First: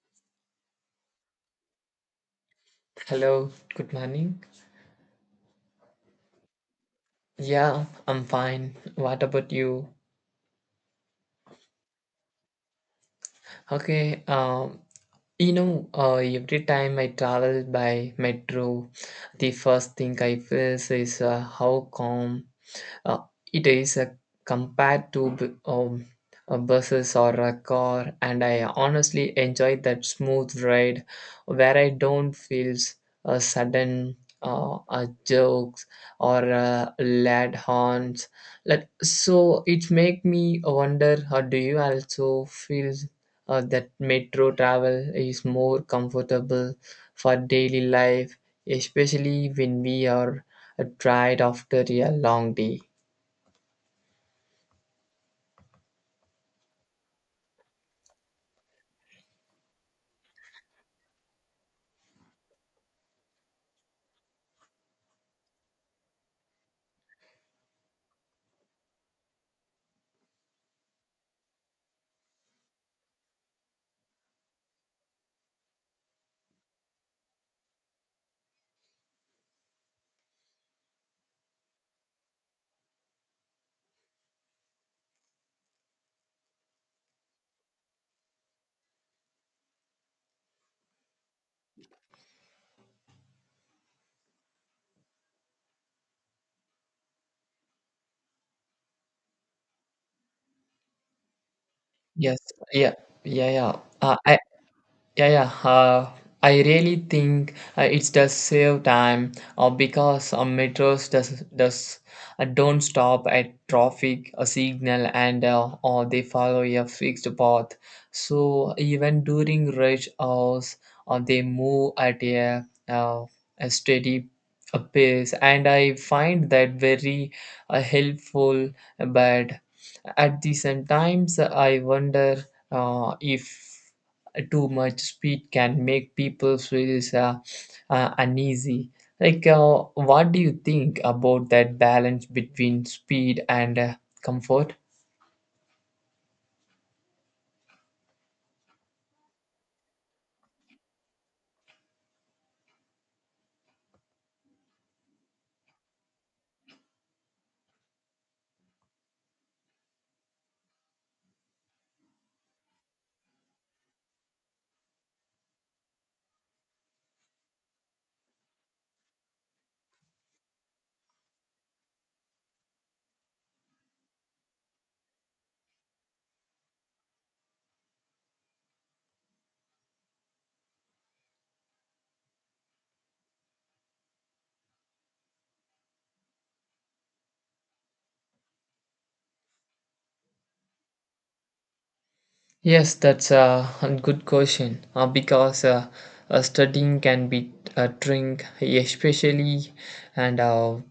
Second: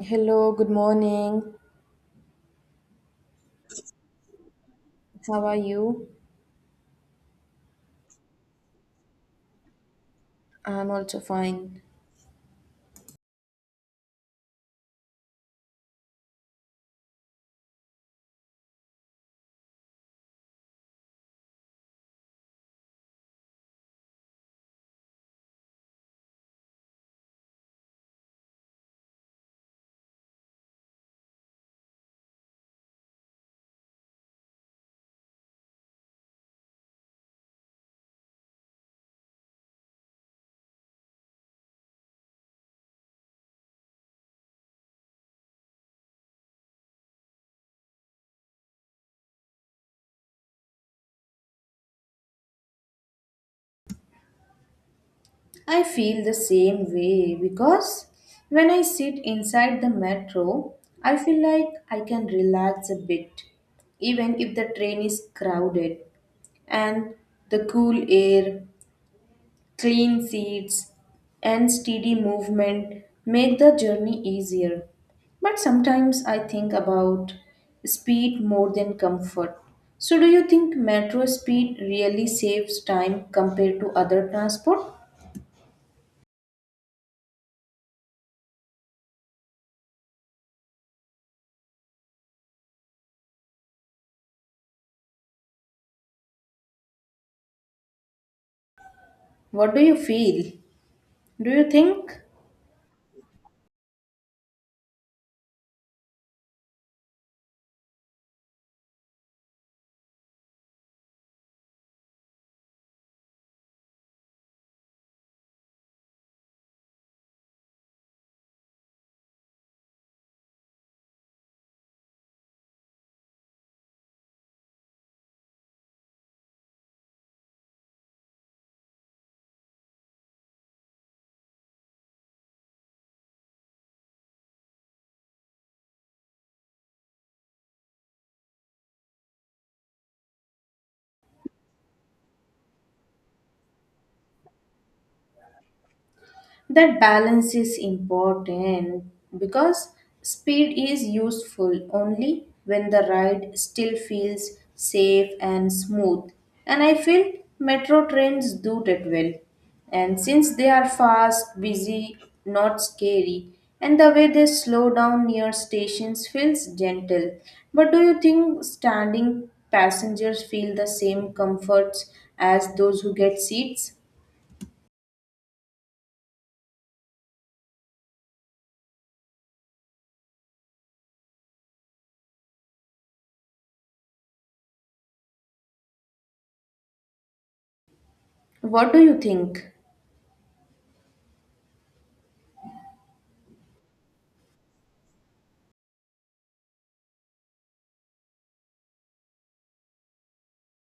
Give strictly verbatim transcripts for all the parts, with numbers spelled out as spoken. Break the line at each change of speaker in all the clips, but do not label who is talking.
Hello, good morning.
Hello, good morning.
How are you?
Yeah, I'm fine. What about you?
I'm also fine.
Okay, um, you know, uh, every time I travel by metro, the first thing I feel is uh, how calm uh, it is, uh, compared to b- um, uh, buses or a car, and I honestly enjoy that smooth ride where I don't feel s- a sudden uh, uh, jokes or uh, loud horns, like so it make me wonder, how do you also feel uh, that metro travel is more comfortable for daily life, especially when we are uh, tired after a long day?
I feel the same way because when I sit inside the metro, I feel like I can relax a bit, even if the train is crowded and the cool air clean seats and steady movement make the journey easier. But sometimes I think about speed more than comfort. So, do you think metro speed really saves time compared to other transport? What do you feel? Do you think?
Yes. Yeah. Yeah, yeah. Uh, I yeah, yeah. Uh, I really think uh, it does save time uh, because uh, metros does does uh, don't stop at traffic a signal, and uh, or they follow a fixed path. So even during rush hours, uh, they move at a uh, a steady uh, pace, and I find that very uh, helpful. But at the same times, I wonder uh, if too much speed can make people feel uh, uh, uneasy. Like, uh, what do you think about that balance between speed and uh, comfort?
That balance is important because speed is useful only when the ride still feels safe and smooth. And I feel metro trains do that well. And since they are fast, busy, not scary, and the way they slow down near stations feels gentle. But do you think standing passengers feel the same comforts as those who get seats? What do you think?
Yes, that's uh, a good question uh, because uh, uh, studying can be a drink, especially, and uh,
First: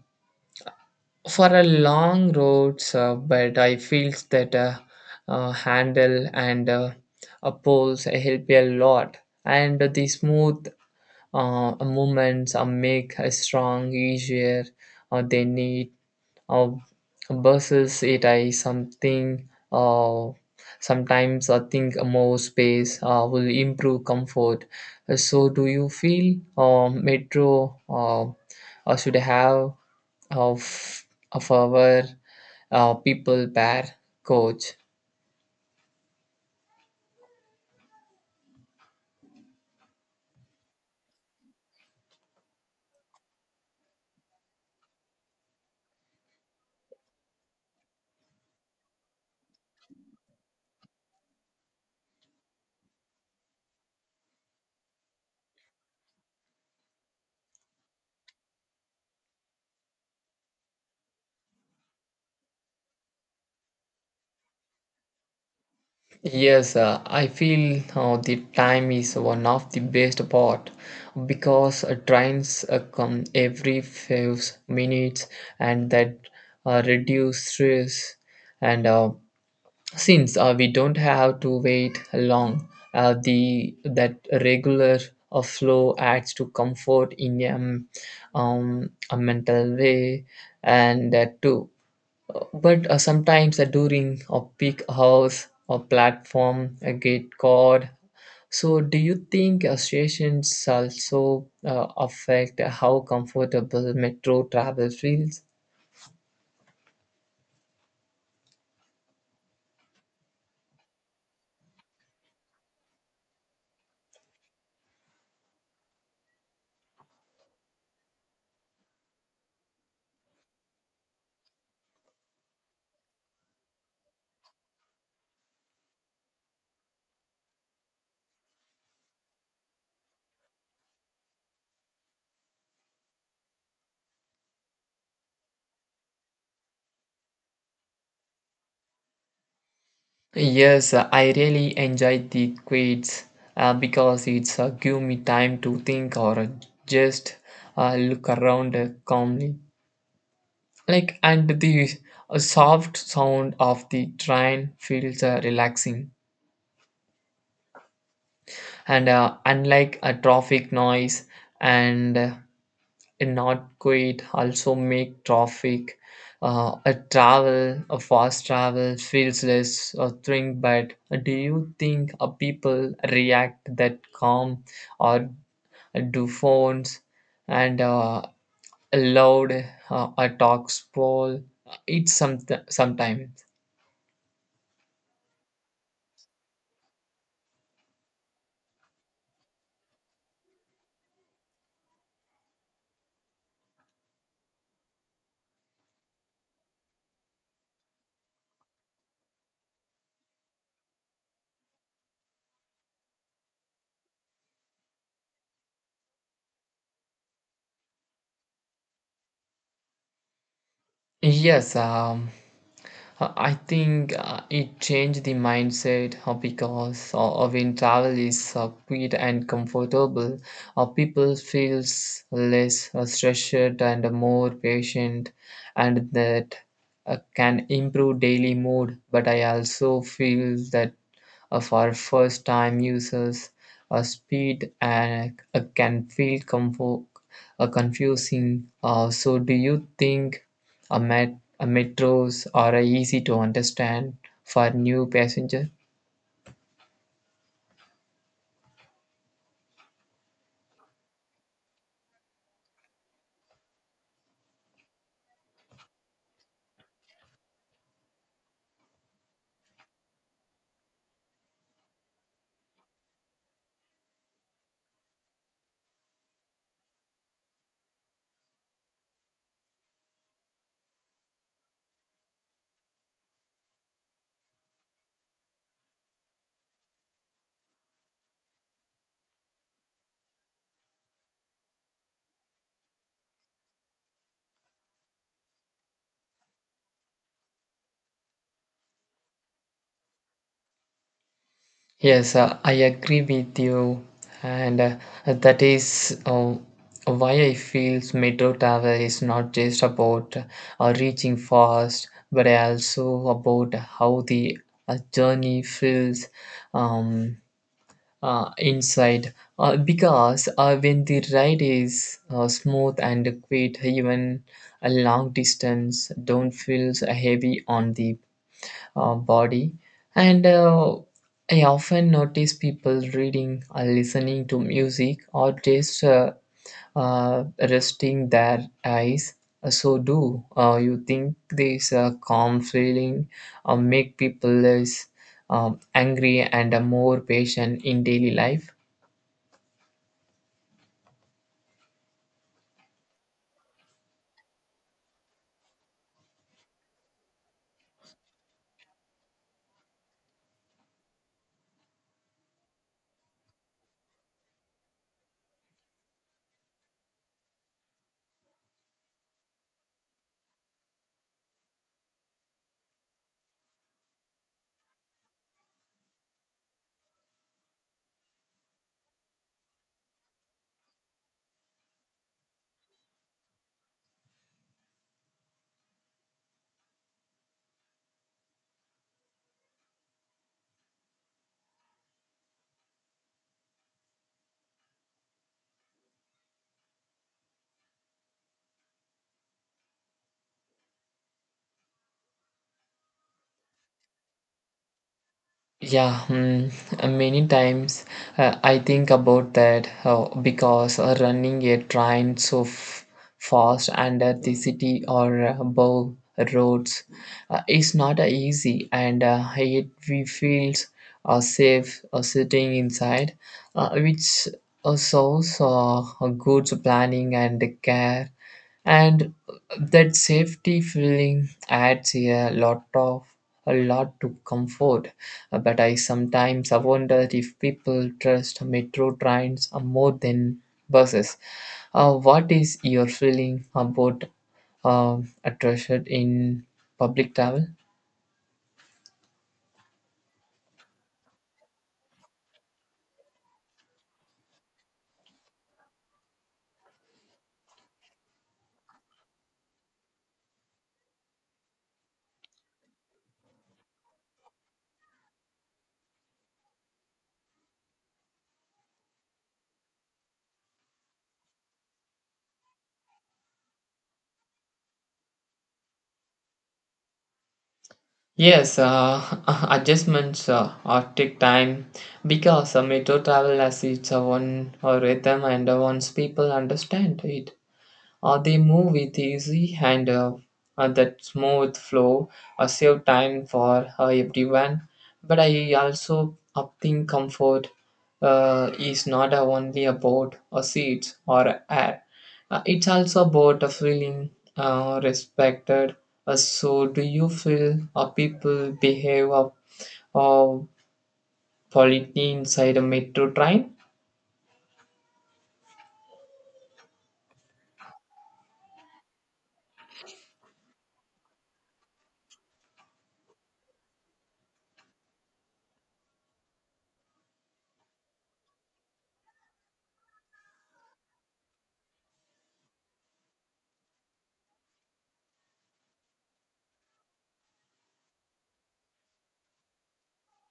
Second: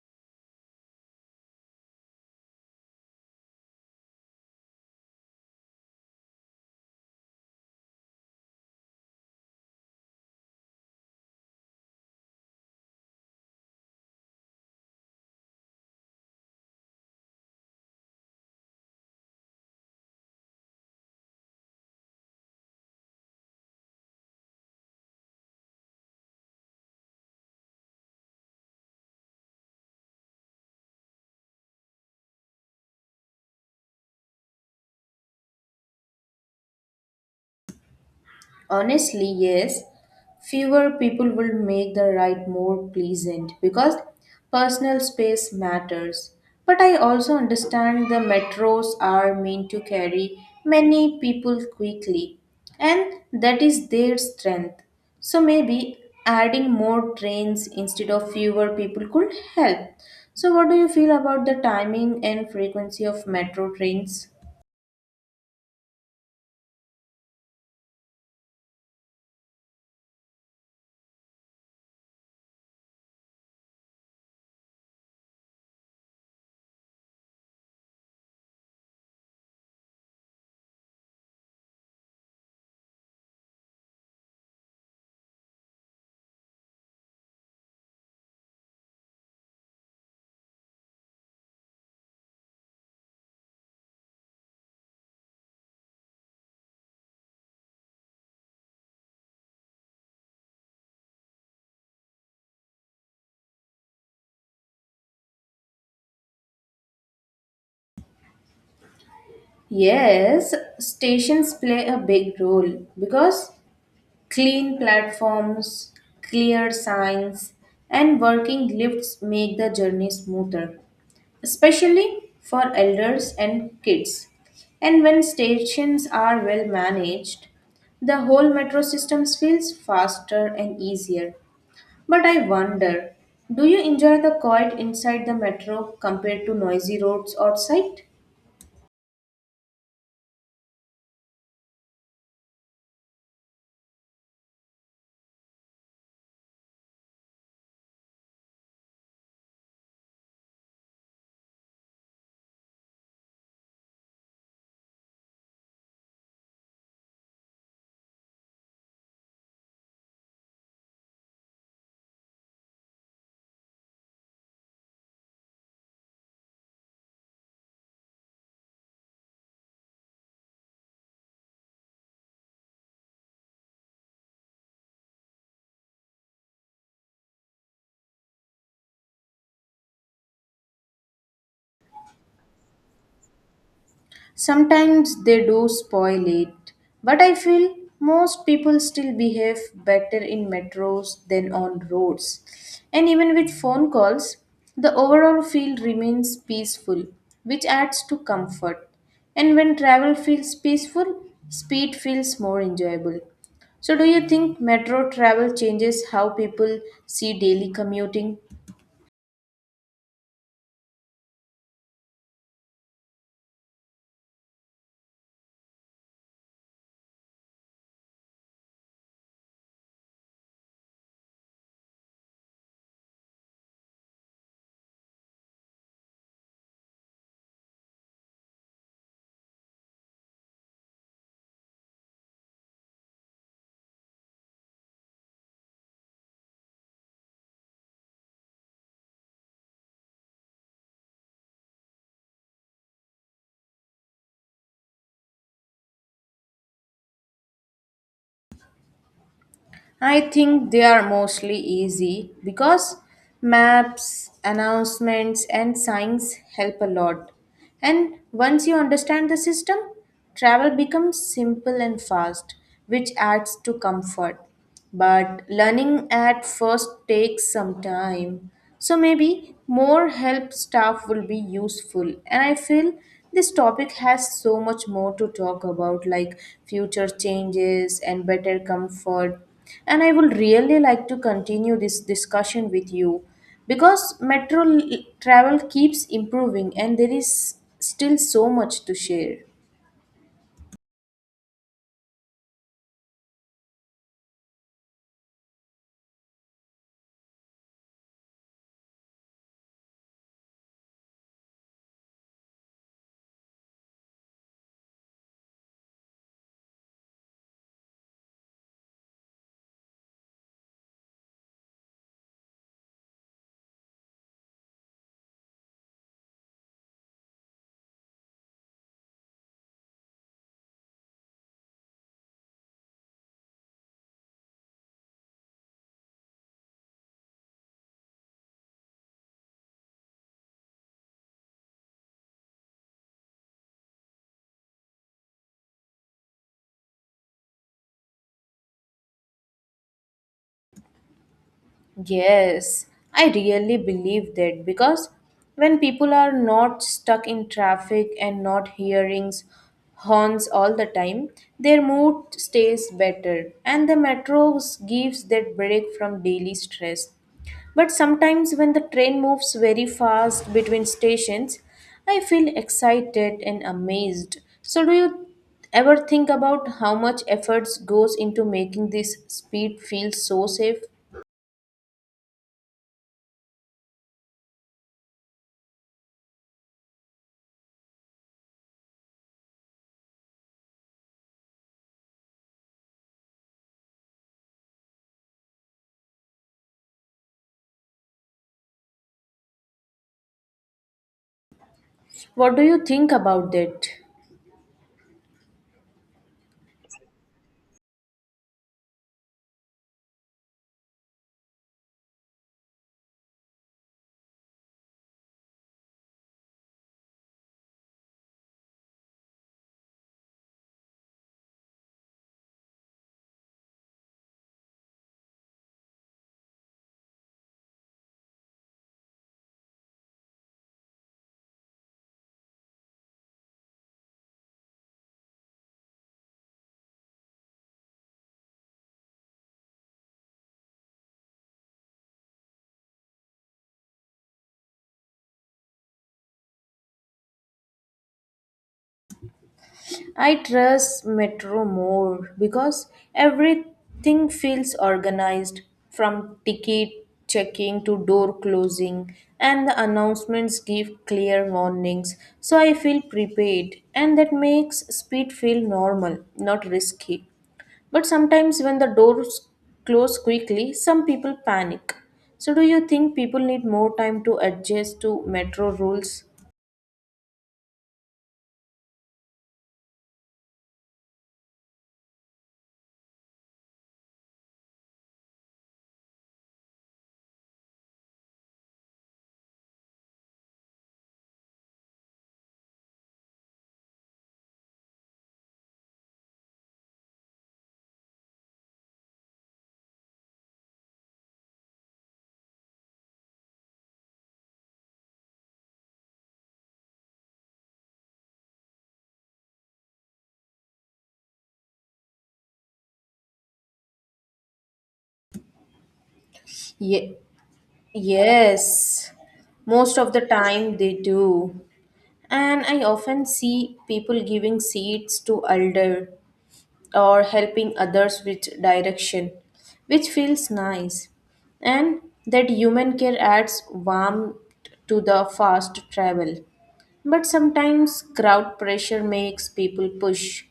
for a long roads. Uh, but I feel that uh, uh, handle and uh, a poles help a lot, and the smooth uh, movements uh, make a strong easier, uh, they need uh, buses, it I something, uh, sometimes I think more space uh, will improve comfort. Uh, so do you feel uh, metro uh, uh, should have of of our uh, people per coach?
Honestly, yes. Fewer people will make the ride more pleasant because personal space matters. But I also understand the metros are meant to carry many people quickly, and that is their strength. So maybe adding more trains instead of fewer people could help. So, what do you feel about the timing and frequency of metro trains?
Yes, uh, I feel uh, the time is one of the best part, because uh, trains uh, come every five minutes, and that uh, reduce stress. And uh, since uh, we don't have to wait long, uh, the that regular uh, flow adds to comfort in um, um, a mental way, and that too. But uh, sometimes uh, during a peak hours, or platform uh, get caught. So do you think uh, stations also uh, affect how comfortable metro travel feels?
Yes, stations play a big role because clean platforms, clear signs, and working lifts make the journey smoother, especially for elders and kids. And when stations are well managed, the whole metro system feels faster and easier. But I wonder, do you enjoy the quiet inside the metro compared to noisy roads outside?
Yes, uh, I really enjoy the quiz, uh, because it's uh, give me time to think, or uh, just uh, look around uh, calmly, like, and the uh, soft sound of the train feels uh, relaxing, and uh, unlike a traffic noise. And uh, not quite also make traffic uh, a travel a fast travel feels less a thing. But do you think uh, people react that calm, or do phones and uh, loud uh, a talk spoil it's some sometimes?
Sometimes they do spoil it, but I feel most people still behave better in metros than on roads. And even with phone calls, the overall feel remains peaceful, which adds to comfort. And when travel feels peaceful, speed feels more enjoyable. So, do you think metro travel changes how people see daily commuting?
Yes, um, uh, I think uh, it changed the mindset, uh, because uh, uh, when travel is uh, quick and comfortable, uh, people feels less uh, stressed and more patient, and that uh, can improve daily mood. But I also feel that uh, for first time users, uh, speed and uh, can feel comfort, uh, confusing. Uh, so, do you think? A, met- a metros are easy to understand for new passenger.
I think they are mostly easy because maps, announcements, and signs help a lot. And once you understand the system, travel becomes simple and fast, which adds to comfort. But learning at first takes some time. So maybe more help staff will be useful. And I feel this topic has so much more to talk about, like future changes and better comfort. And I would really like to continue this discussion with you because metro l- travel keeps improving and there is still so much to share.
Yes, uh, I agree with you, and uh, that is uh, why I feel metro travel is not just about uh, reaching fast, but also about how the uh, journey feels. Um, uh, Inside, uh, because uh, when the ride is uh, smooth and quick, even a long distance don't feel so heavy on the uh, body. And uh, I often notice people reading, or listening to music, or just uh, uh, resting their eyes. Uh, so do uh, you think this uh, calm feeling uh, make people less um, angry and uh, more patient in daily life?
Yes, I really believe that because when people are not stuck in traffic and not hearing horns all the time, their mood stays better and the metro gives that break from daily stress. But sometimes when the train moves very fast between stations, I feel excited and amazed. So do you ever think about how much efforts goes into making this speed feel so safe? What do you think about that?
Yeah, hmm, uh, many times uh, I think about that, uh, because uh, running a train so f- fast under the city, or uh, above roads, uh, is not uh, easy, and uh, yet we feel uh, safe uh, sitting inside, uh, which uh, shows uh, a good planning and care, and that safety feeling adds a lot of a lot to comfort. Uh, but I sometimes wonder if people trust metro trains uh, more than buses. Uh, what is your feeling about um, a trusted in public travel?
I trust Metro more because everything feels organized from ticket checking to door closing, and the announcements give clear warnings. So I feel prepared, and that makes speed feel normal, not risky. But sometimes when the doors close quickly, some people panic. So do you think people need more time to adjust to metro rules?
Yes, uh, adjustments uh, or take time, because uh, metro travel has its own uh, rhythm, and uh, once people understand it, Uh, they move with easy, and uh, uh, that smooth flow uh, save time for uh, everyone. But I also uh, think comfort uh, is not uh, only about uh, seats or air. Uh, it's also about uh, feeling uh, respected. Uh, so, do you feel uh, people behave uh, uh, politely inside a metro train?
Yeah, yes, most of the time they do. And I often see people giving seats to elder or helping others with direction, which feels nice. And that human care adds warmth to the fast travel. But sometimes crowd pressure makes people push.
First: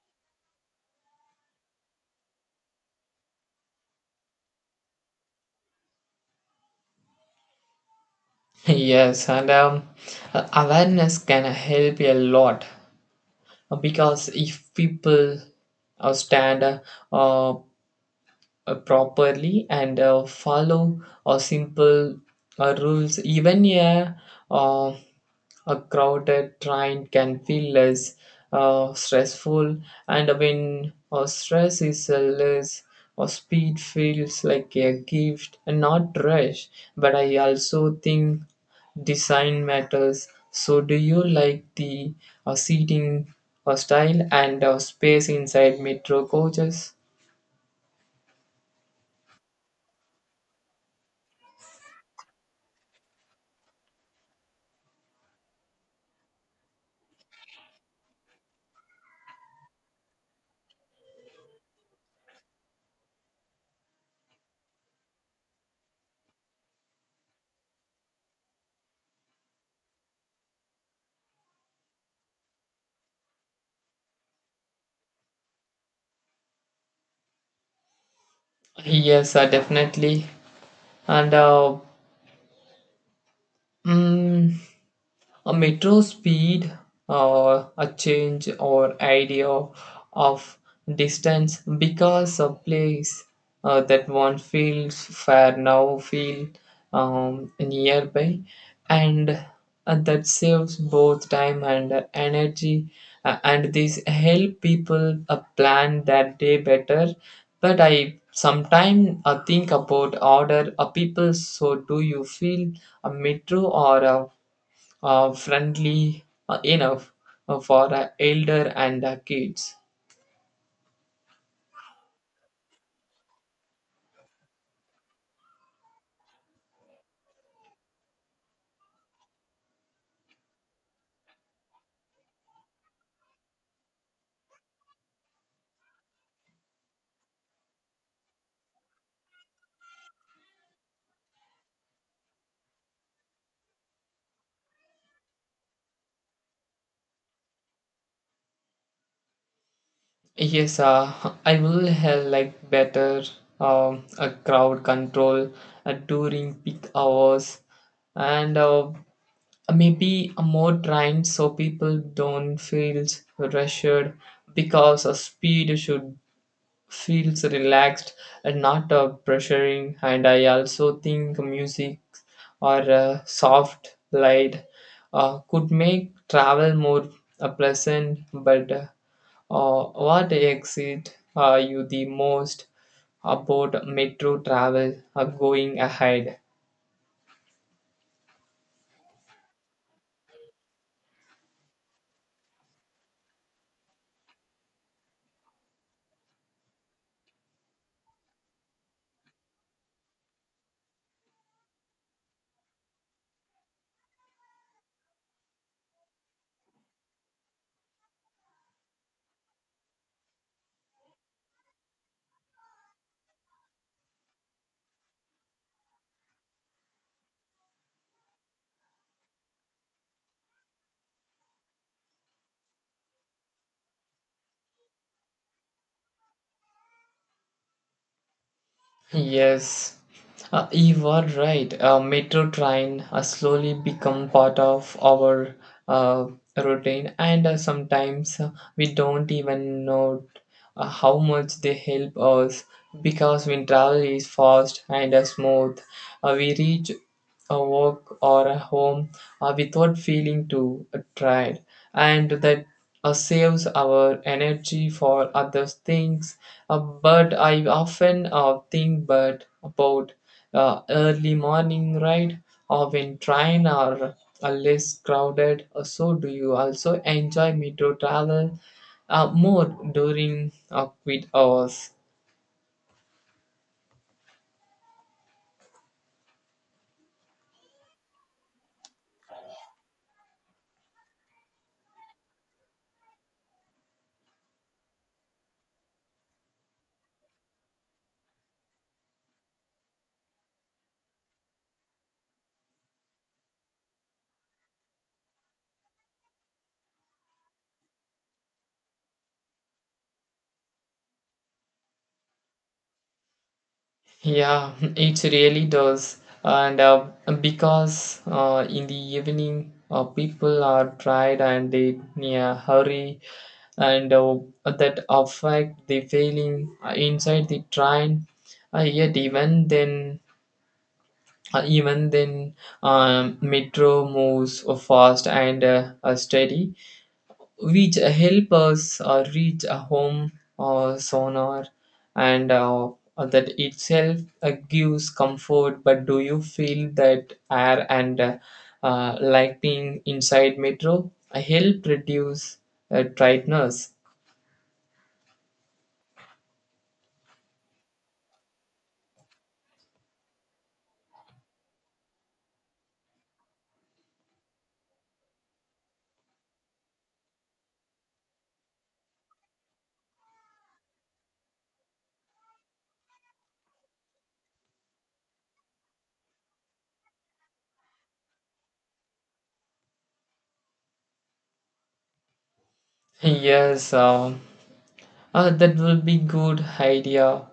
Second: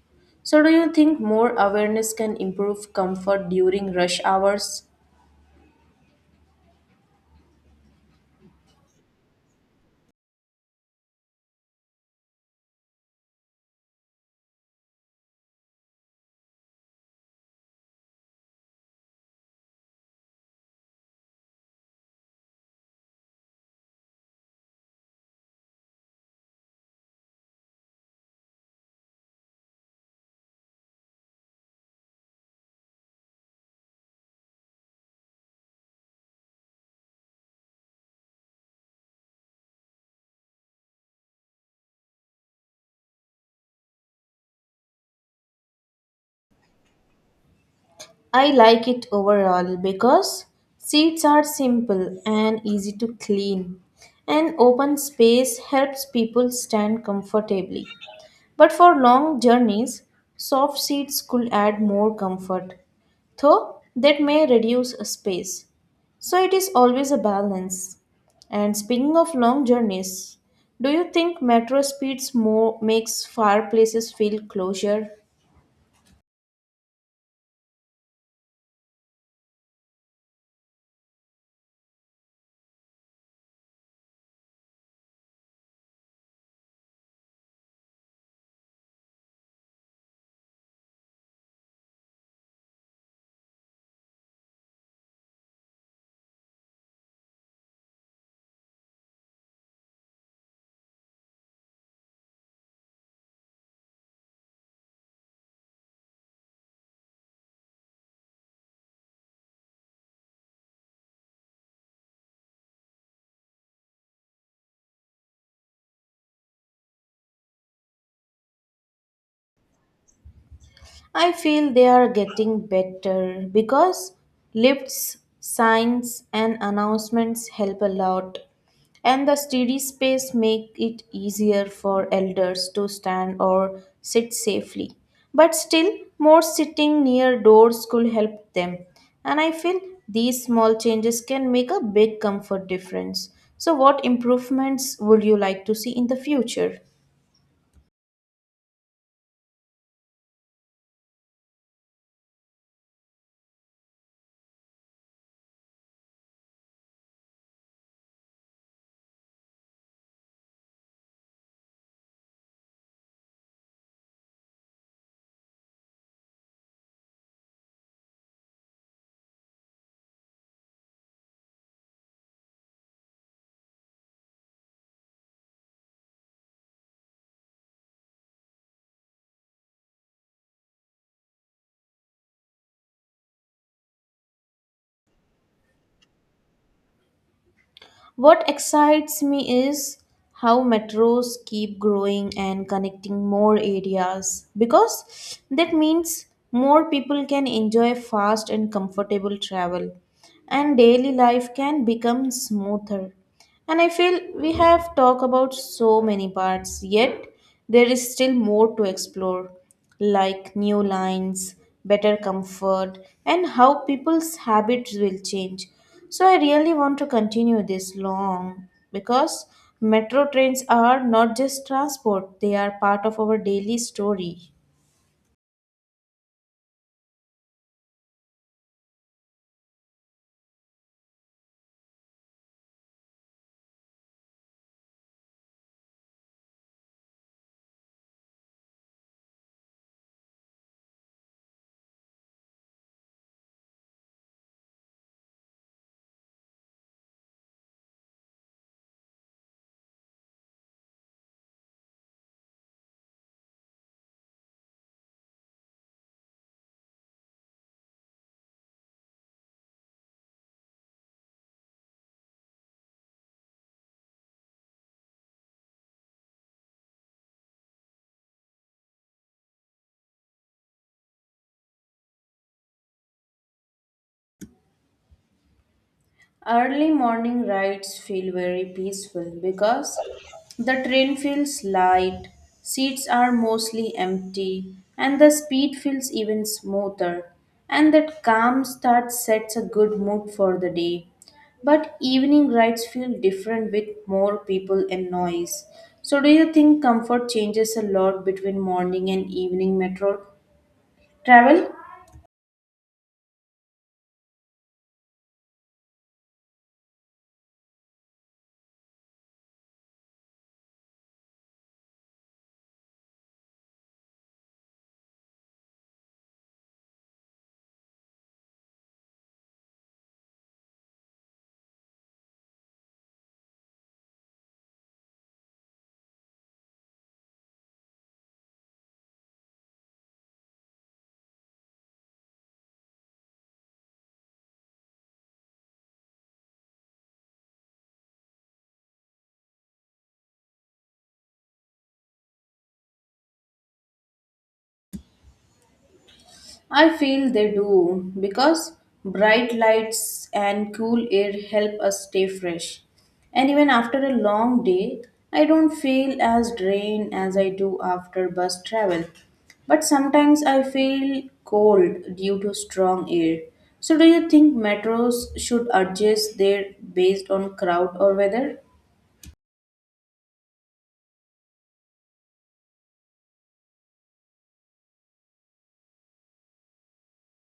So do you think more awareness can improve comfort during rush hours?
Yes, and um, uh, awareness can help a lot. Uh, because if people uh, stand uh, uh, properly, and uh, follow uh, simple uh, rules, even a uh, a crowded train can feel less uh, stressful, and when uh, stress is uh, less, or speed feels like a gift and not rush. But I also think design matters. So, do you like the uh, seating uh, style and uh, space inside metro coaches?
I like it overall because seats are simple and easy to clean, and open space helps people stand comfortably. But for long journeys, soft seats could add more comfort, though that may reduce a space. So it is always a balance. And speaking of long journeys, do you think metro speeds more makes far places feel closer?
Yes, uh, definitely. And uh, mm, a metro speed, or a change or idea of distance, because a place uh, that one feels far now feel um, nearby, and uh, that saves both time and uh, energy. Uh, and this help people uh, plan their day better. But I sometimes uh, think about order. Uh, people, so do you feel a metro or a uh, friendly uh, enough uh, for uh, elder and uh, kids?
I feel they are getting better because lifts, signs, and announcements help a lot. And the steady space make it easier for elders to stand or sit safely. But still, more sitting near doors could help them. And I feel these small changes can make a big comfort difference. So, what improvements would you like to see in the future?
Yes, uh, I will have like better um, a crowd control uh, during peak hours, and uh, maybe a more time, so people don't feel rushed, because of speed should feels relaxed and not uh, pressuring. And I also think music or a soft light uh, could make travel more uh, pleasant. But uh, uh, what exit are you the most about metro travel uh, going ahead?
What excites me is how metros keep growing and connecting more areas because that means more people can enjoy fast and comfortable travel and daily life can become smoother. And I feel we have talked about so many parts, yet there is still more to explore, like new lines, better comfort, and how people's habits will change. So I really want to continue this long because metro trains are not just transport, they are part of our daily story.
Yes, uh, you are right. Uh, metro train uh, slowly become part of our uh, routine, and uh, sometimes uh, we don't even know uh, how much they help us, because when travel is fast and uh, smooth, uh, we reach a work or a home uh, without feeling too tired, and that uh, saves our energy for other things. Uh, but I often uh, think but about uh, early morning ride, or when train are uh, less crowded. Uh, So do you also enjoy metro travel uh, more during uh, quit hours?
Early morning rides feel very peaceful because the train feels light, seats are mostly empty, and the speed feels even smoother. And that calm start sets a good mood for the day. But evening rides feel different with more people and noise. So, do you think comfort changes a lot between morning and evening metro travel?
Yeah, it really does. And uh, because uh, in the evening, uh, people are tired and they in a hurry, and uh, that affect the feeling uh, inside the train. Uh, yet even then, uh, even then, um, metro moves fast and uh, uh, steady, which help us uh, reach a home or sonar, and uh, that itself uh, gives comfort. But do you feel that air and uh, uh, lighting inside metro uh, help reduce uh, tightness?
I feel they do because bright lights and cool air help us stay fresh. And even after a long day, I don't feel as drained as I do after bus travel. But sometimes I feel cold due to strong air. So, do you think metros should adjust their based on crowd or weather?
Yes, uh, uh, that will be good idea,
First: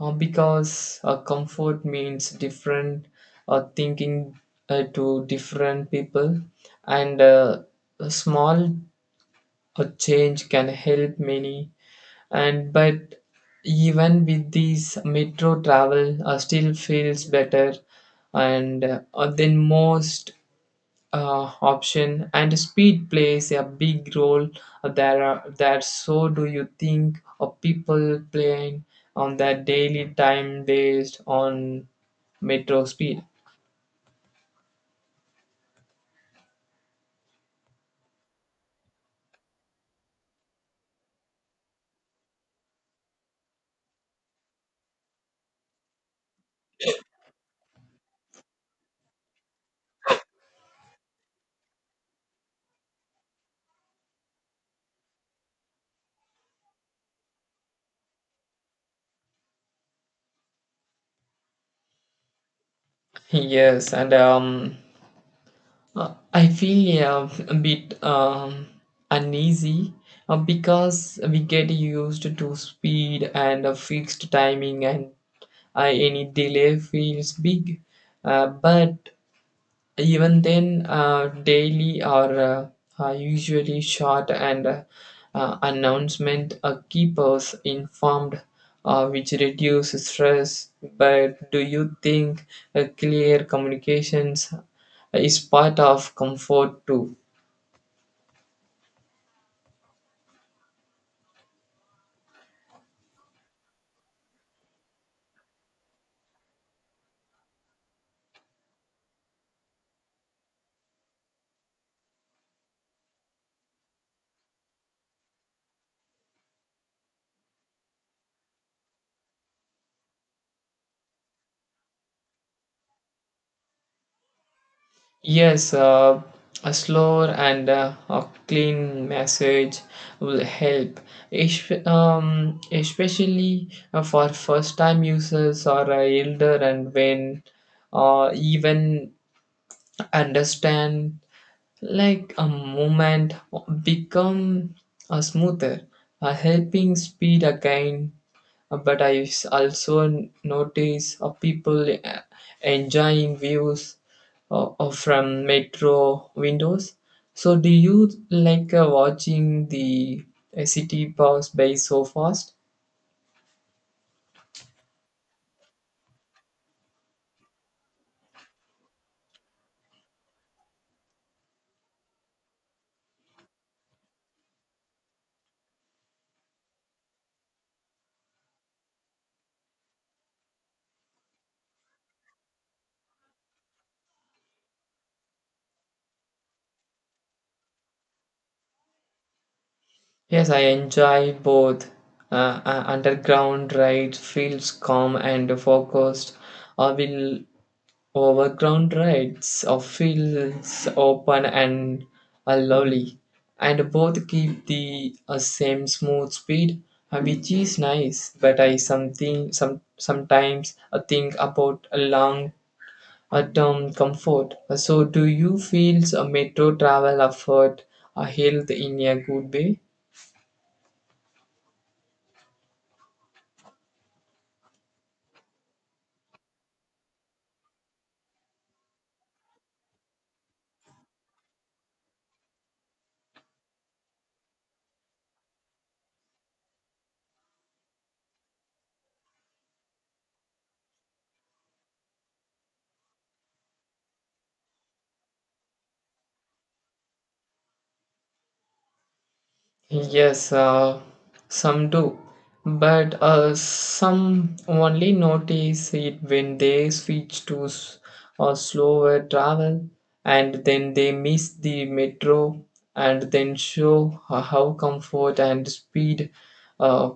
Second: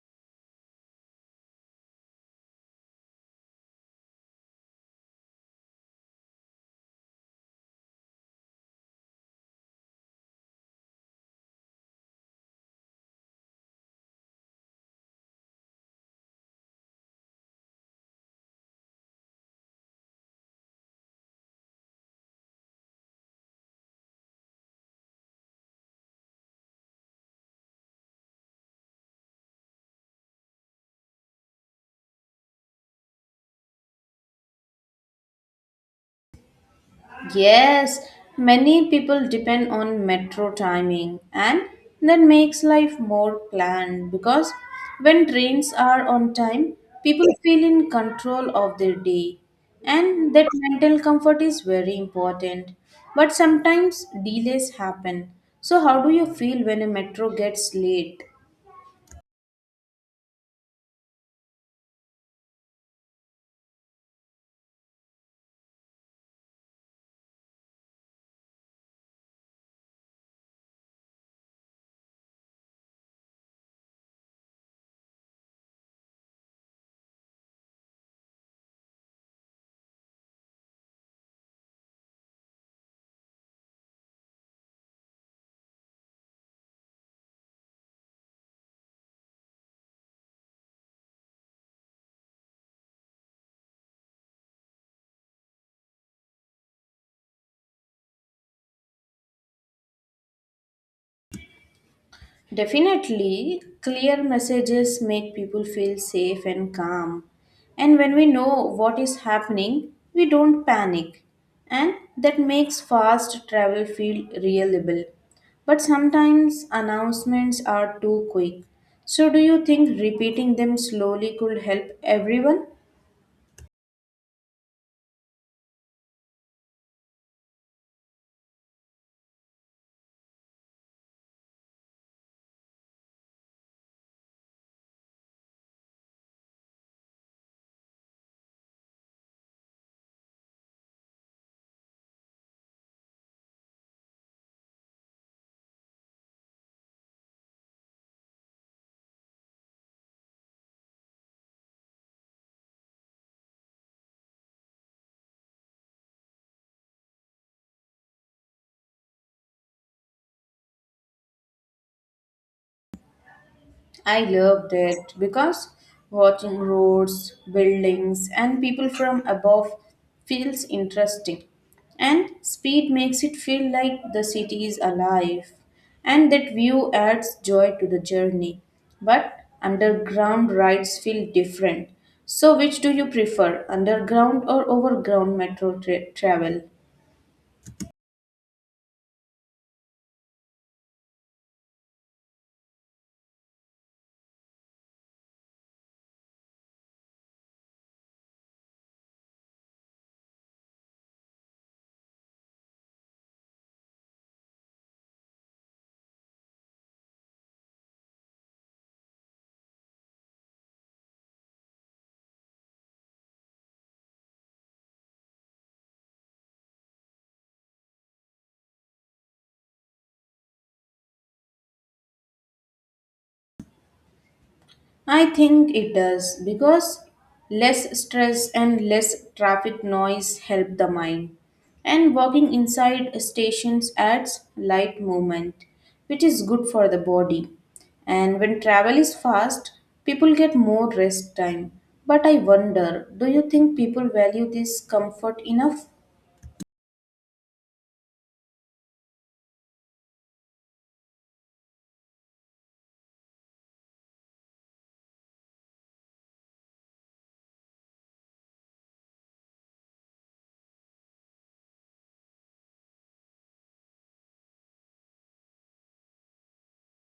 uh, because uh, comfort means different uh, thinking uh, to different people, and uh, small a change can help many, and but even with these, metro travel uh, still feels better and uh, than most uh, option. And speed plays a big role uh, there. Are, there, so do you think of people playing on their daily time based on metro speed?
Yes, many people depend on metro timing, and that makes life more planned because when trains are on time, people feel in control of their day, and that mental comfort is very important. But sometimes delays happen. So, how do you feel when a metro gets late?
Yes, and um, Uh, I feel uh, a bit um, uneasy, uh, because we get used to speed and a fixed timing, and uh, any delay feels big. Uh, but even then, uh, daily or uh, are usually short, and uh, uh, announcement uh, keep us informed, uh, which reduce stress. But do you think uh, clear communications is part of comfort too?
Definitely, clear messages make people feel safe and calm. And when we know what is happening, we don't panic. And that makes fast travel feel reliable. But sometimes announcements are too quick. So, do you think repeating them slowly could help everyone?
Yes, uh, a slower and uh, a clean message will help, Espe- um, especially uh, for first-time users, or uh, elder, and when uh, even understand, like a movement become a smoother a helping speed again. Uh, but i s- also notice uh, people uh, enjoying views uh, uh, from metro windows. So do you like uh, watching the uh, city pass by so fast?
I loved it because watching roads, buildings, and people from above feels interesting. And speed makes it feel like the city is alive. And that view adds joy to the journey. But underground rides feel different. So, which do you prefer, underground or overground metro tra- travel?
Yes, I enjoy both. Uh, uh, underground ride feels calm and focused, I will overground rides of fields open and are lovely, and both keep the uh, same smooth speed, uh, which is nice. But I something some sometimes I think about a long uh, term comfort. Uh, So, do you feel a metro travel afford uh, health in a good way?
I think it does because less stress and less traffic noise help the mind. And walking inside stations adds light movement, which is good for the body. And when travel is fast, people get more rest time. But I wonder, do you think people value this comfort enough?
Yes, uh, some do, but uh, some only notice it when they switch to s- or slower travel, and then they miss the metro, and then show ho- how comfort and speed uh,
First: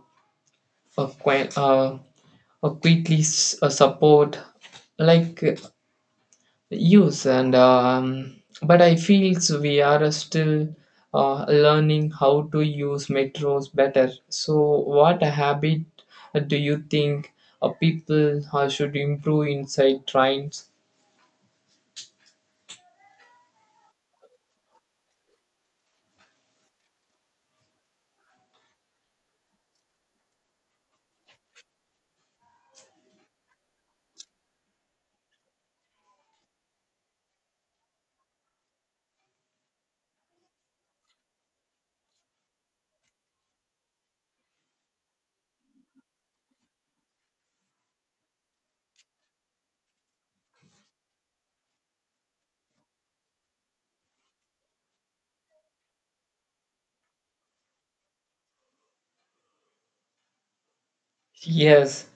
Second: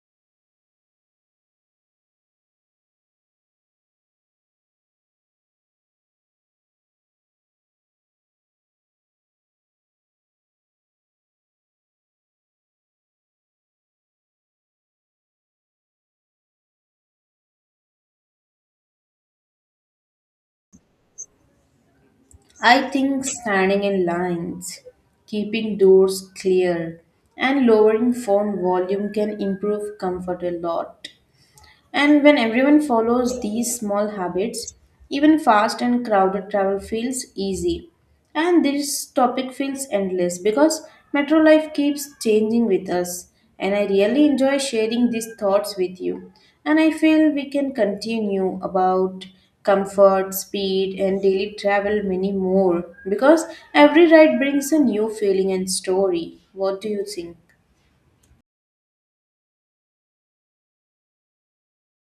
uh, qui- uh, uh, quickly s- uh, support. Like use and um, but I feel so we are still uh, learning how to use metros better. So what habit uh, do you think uh, people uh, should improve inside trains?
I think standing in lines, keeping doors clear, and lowering phone volume can improve comfort a lot. And when everyone follows these small habits, even fast and crowded travel feels easy. And this topic feels endless because metro life keeps changing with us. And I really enjoy sharing these thoughts with you. And I feel we can continue about comfort, speed, and daily travel many more because every ride brings a new feeling and story. What do you think?
Yes.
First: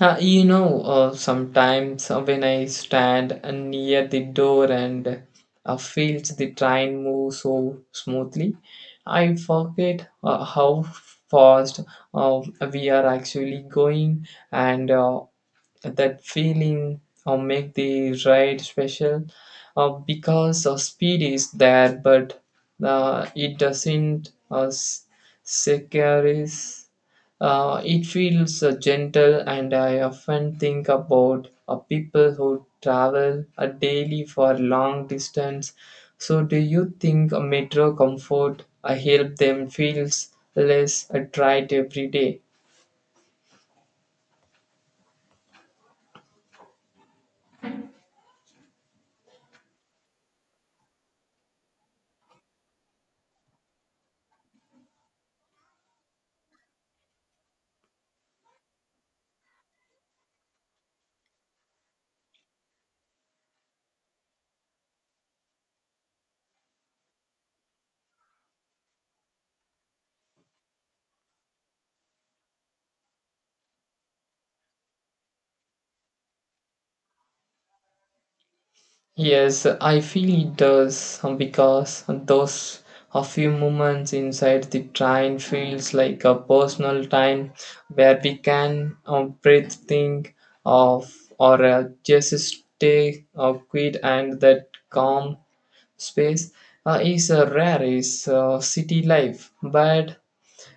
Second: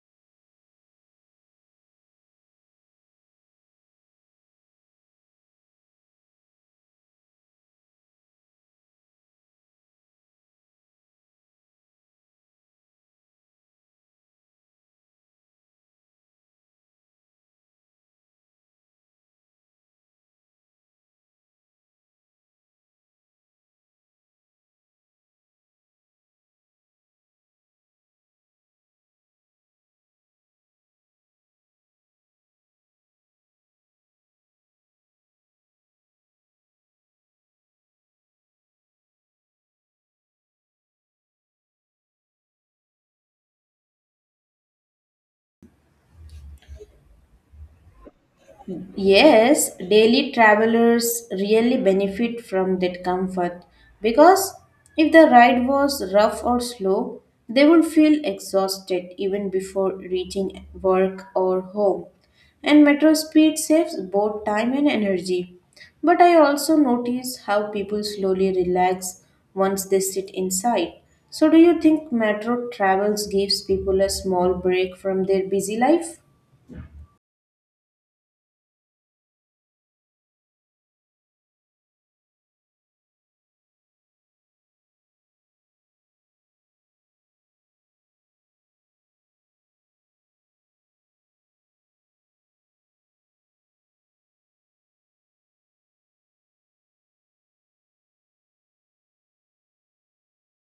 Uh, you know, uh, sometimes uh, when I stand uh, near the door and uh, feels the train move so smoothly, I forget uh, how fast uh, we are actually going, and uh, that feeling uh, make the ride special, uh, because uh, speed is there, but uh, it doesn't uh, s- secure is. Uh, it feels uh, gentle, and I often think about uh, people who travel uh, daily for long distance. So, do you think a metro comfort uh, help them feels less uh, tried every day?
Yes, daily travelers really benefit from that comfort because if the ride was rough or slow, they would feel exhausted even before reaching work or home. And metro speed saves both time and energy. But I also notice how people slowly relax once they sit inside. So, do you think metro travels gives people a small break from their busy life?
Yes, I feel it does, um, because those a few moments inside the train feels like a personal time where we can um, breathe, think of, or uh, just stay uh, quiet, and that calm space uh, is uh, rare is uh, city life. But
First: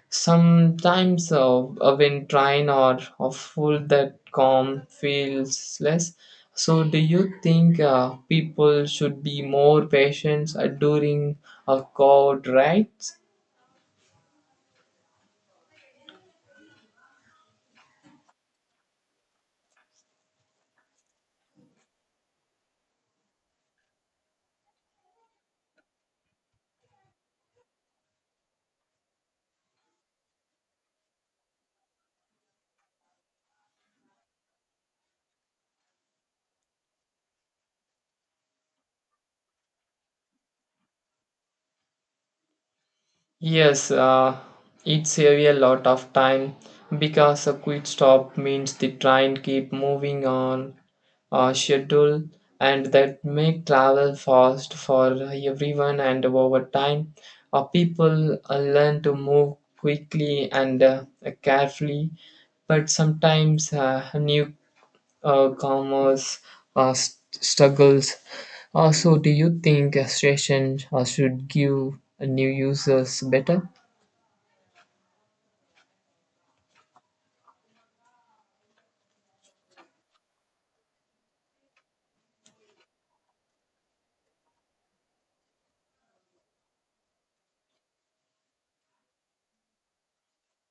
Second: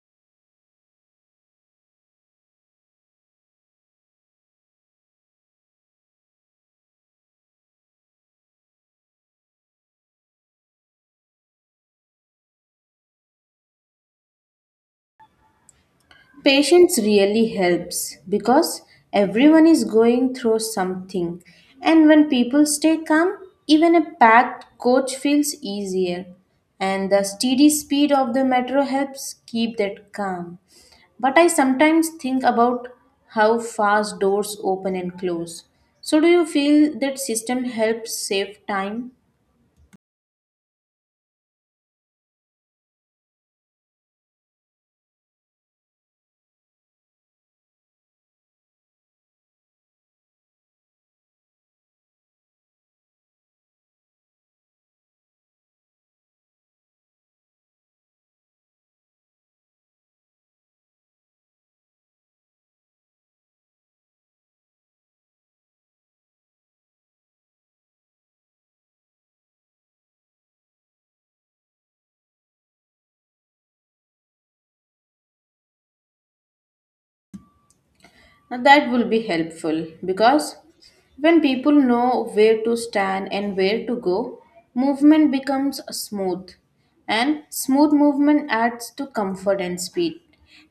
sometimes uh, uh, when trying or or full, that calm feels less. So, do you think uh, people should be more patient uh, during a cold, right?
Patience really helps because everyone is going through something, and when people stay calm, even a packed coach feels easier. And the steady speed of the metro helps keep that calm. But I sometimes think about how fast doors open and close. So, do you feel that system helps save time?
Yes, uh, it saves a lot of time, because a quick stop means the train keep moving on a schedule, and that make travel fast for everyone. And over time uh, people uh, learn to move quickly and uh, carefully. But sometimes uh, new uh, commerce uh, st- struggles. Also, do you think a station uh, should give new users better?
Now that will be helpful because when people know where to stand and where to go, movement becomes smooth and smooth movement adds to comfort and speed.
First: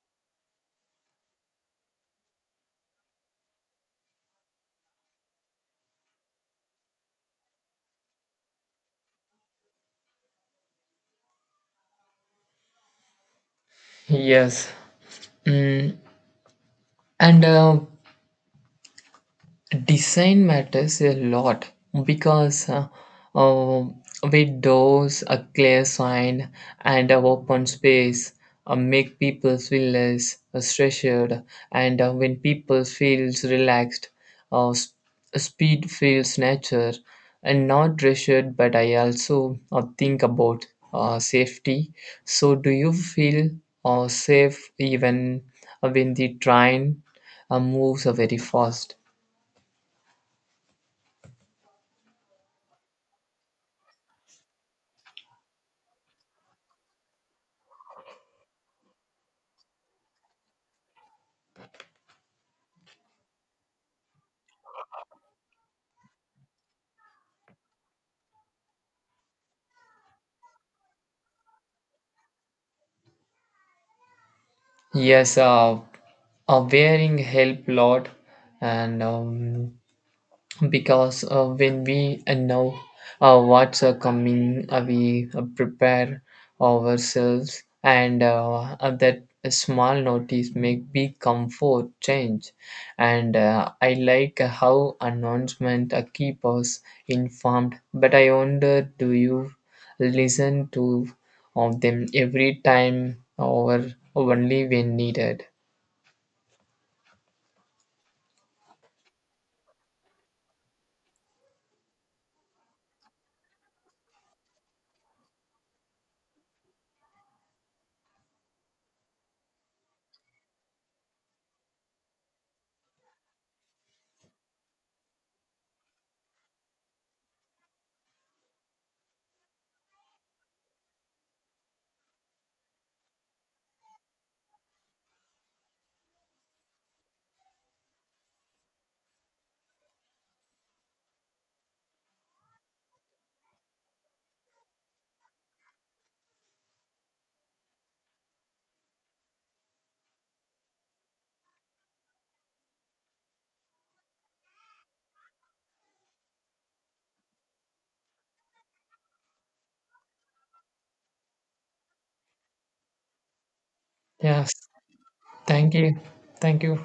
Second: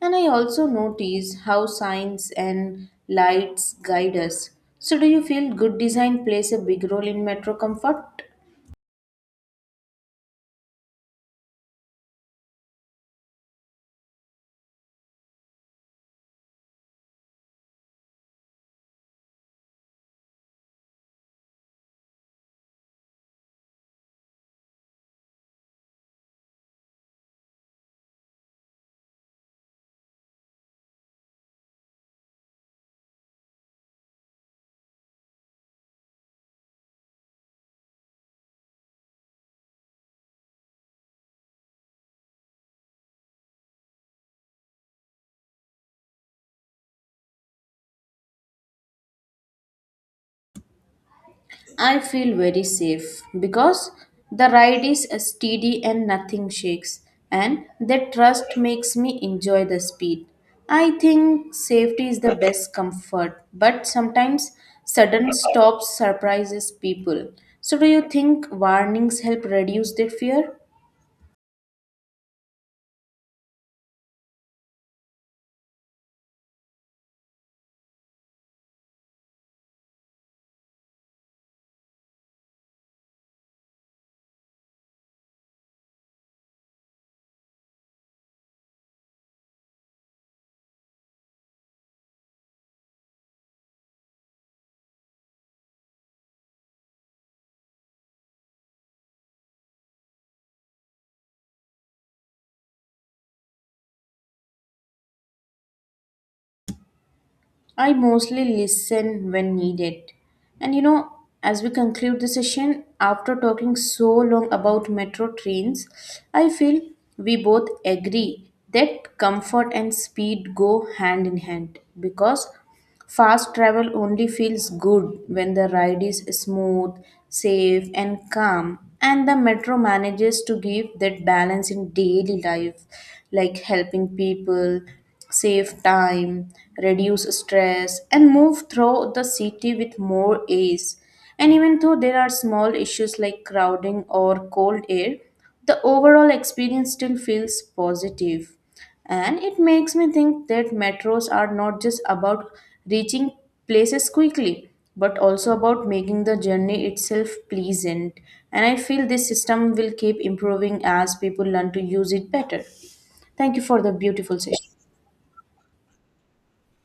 And I also notice how signs and lights guide us. So, do you feel good design plays a big role in metro comfort?
Yes. Mm. And uh, design matters a lot, because uh, uh, with doors, a clear sign, and a open space uh, make people feel less stressed. And uh, when people feels relaxed, uh, s- speed feels nature and not pressured. But I also uh, think about uh, safety. So, do you feel uh, safe even uh, when the train uh, moves uh, very fast?
I feel very safe because the ride is steady and nothing shakes, and that trust makes me enjoy the speed. I think safety is the best comfort, but sometimes sudden stops surprises people. So, do you think warnings help reduce that fear?
Yes, uh, uh, wearing help lot, and um, because uh, when we uh, know uh, what's uh, coming, uh, we uh, prepare ourselves, and uh, uh, that small notice make big comfort change. And uh, I like how announcement uh, keep us informed. But I wonder, do you listen to of them every time, or only when needed?
I mostly listen when needed. And you know, as we conclude the session, after talking so long about metro trains, I feel we both agree that comfort and speed go hand in hand because fast travel only feels good when the ride is smooth, safe, and calm, and the metro manages to give that balance in daily life, like helping people save time, reduce stress, and move through the city with more ease. And even though there are small issues like crowding or cold air, the overall experience still feels positive and it makes me think that metros are not just about reaching places quickly, but also about making the journey itself pleasant. And I feel this system will keep improving as people learn to use it better. Thank you for the beautiful
Yes.
session.
Thank you. Thank you.